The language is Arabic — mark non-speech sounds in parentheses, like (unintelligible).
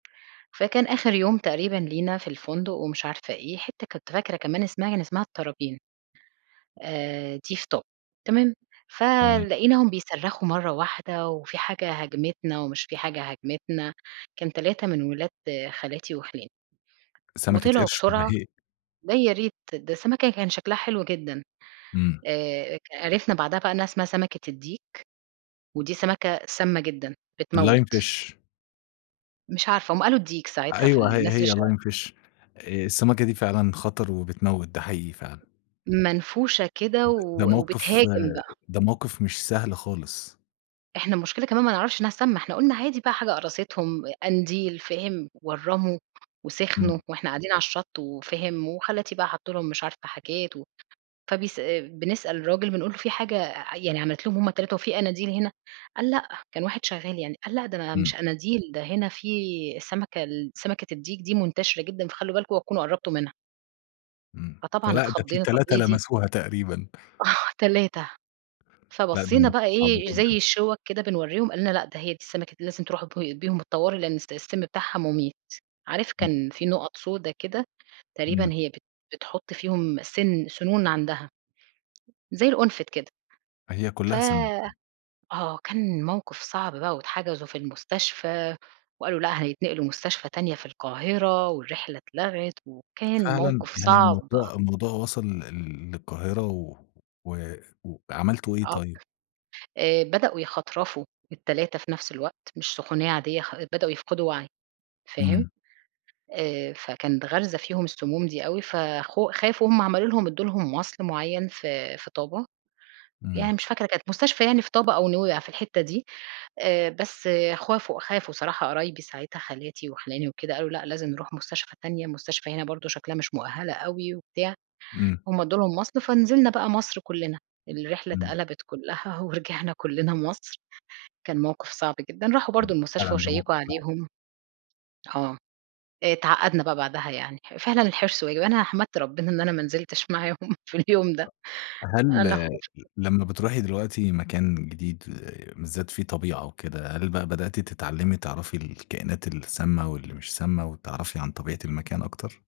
فكان آخر يوم تقريبًا لينا في الفندق ومش عارفة إيه، حتة كنت فاكرة كمان اسمها كان اسمها الطرابين، آآ دي في طابا، تمام؟ إمم. فلقيناهم بيصرخوا مرّة واحدة، وفي حاجة هاجمتنا ومش في حاجة هاجمتنا، كان 3 من ولاد خالاتي وخِلاني. سمكة وطلعوا قرش والّا بسرعة، هي ده يا ريت، ده السمكة كان شكلها حلو جدًا. إمم. آآ ك عِرِفنا بعدها بقى إنها اسمها سمكة الديك، ودي سمكة سامة جدًا بتموِّت. lime fish مش عارفة، هُم قالو الديك ساعتها في أيوه ه الناس اللي ش هي lime fish آآ السمكة دي فعلًا خطر وبتموِّت، ده حقيقي فعلًا. منفوشة كده د ده و موقِف وبتهاجم بقى. ده موقِف مش سهل خالص. إحنا المشكلة كمان ما نعرفش إنها سامة، إحنا قُلنا عادي بقى حاجة قرصتهم، قنديل، فاهم؟ ورّموا وسخنوا، إمم. وإحنا قاعدين على الشط، وفاهم، وخالاتي بقى حطوا لهم مش عارفة حاجات و فبيس بنسأل الراجل بنقول له :"في حاجة يعني عملِت لهم هُم ال3 وفي قناديل هنا؟" قال: "لأ." كان واحد شغال يعني قال: "لأ، ده إمم. مش قناديل، ده هنا في السمكة ال سمكة الديك دي منتشرة جدًا فخلّوا بالكم اوعوا تكونوا قربتوا منها." إمم، فطبعًا فلأ ده في اتخضينا، طب 3 إيه دي؟ لمسوها تقريبًا. آه، 3. لأ ده فبصينا بقى موقف صعب إيه زي جدًا. الشِوَك كده بنورّيهم قال لنا :"لأ ده هي دي السمكة لازم تروحوا ب بيهم الطوارئ لأن الس السم بتاعها مُميت." عارف (unintelligible) كان في نقط سودا كده، تقريبًا إمم. هي بت بتحط فيهم سن سنون عندها. زي القنفد كده. هي ف كلّها سِم. آه كان موقف صعب بقى واتحجزوا في المستشفى، وقالوا: "لأ هيتنقلوا مستشفى تانية في القاهرة" والرحلة اتلغت وكان فعلًا؟ موقف يعني صعب. الموضوع الموضوع وصل لل للقاهرة و و عملتوا إيه آه ب طيب؟ آآ بدأوا يخترفوا ال3 في نفس الوقت، مش سخونية عادية خ بدأوا يفقدوا وعي، فاهم؟ إمم. آآ فكانت غارزة فيهم السموم دي أوي فخو خافوا هُم عملوا لهم ادوا لهم مَصل معيّن في في طابا، إمم. يعني مش فاكرة كانت مستشفى يعني في طابا أو نويبع في الحتة دي. آآ بس خافوا خافوا صراحة قرايبي ساعتها خالاتي وخِلاني وكده قالوا: "لأ لازم نروح مستشفى تانية، المستشفى هنا برضه شكلها مش مؤهلة أوي وبتاع." إمم. هُم ادوا لهم مَصل، فنزلنا بقى مصر كلّنا، الرحلة إمم. اتقلبت كلّها ورجعنا كلّنا مصر، كان موقِف صعب جدًا. راحوا برضه (unintelligible) المستشفى فعلًا ده موقِف وشيّكوا صعب. عليهم آه، آآ اتعقّدنا بقى بعدها يعني، فعلًا الحِرص واجب، أنا حمدت ربنا إن أنا ما نزلتش معاهم في اليوم ده أ أنا هل خُفت. لمّا بتروحي دلوقتي مكان جديد بالذات فيه طبيعة وكده، هل بقى بدأتِ تتعلمي تعرفي الكائنات السامة، واللي مش سامة وتعرفي عن طبيعة المكان أكتر؟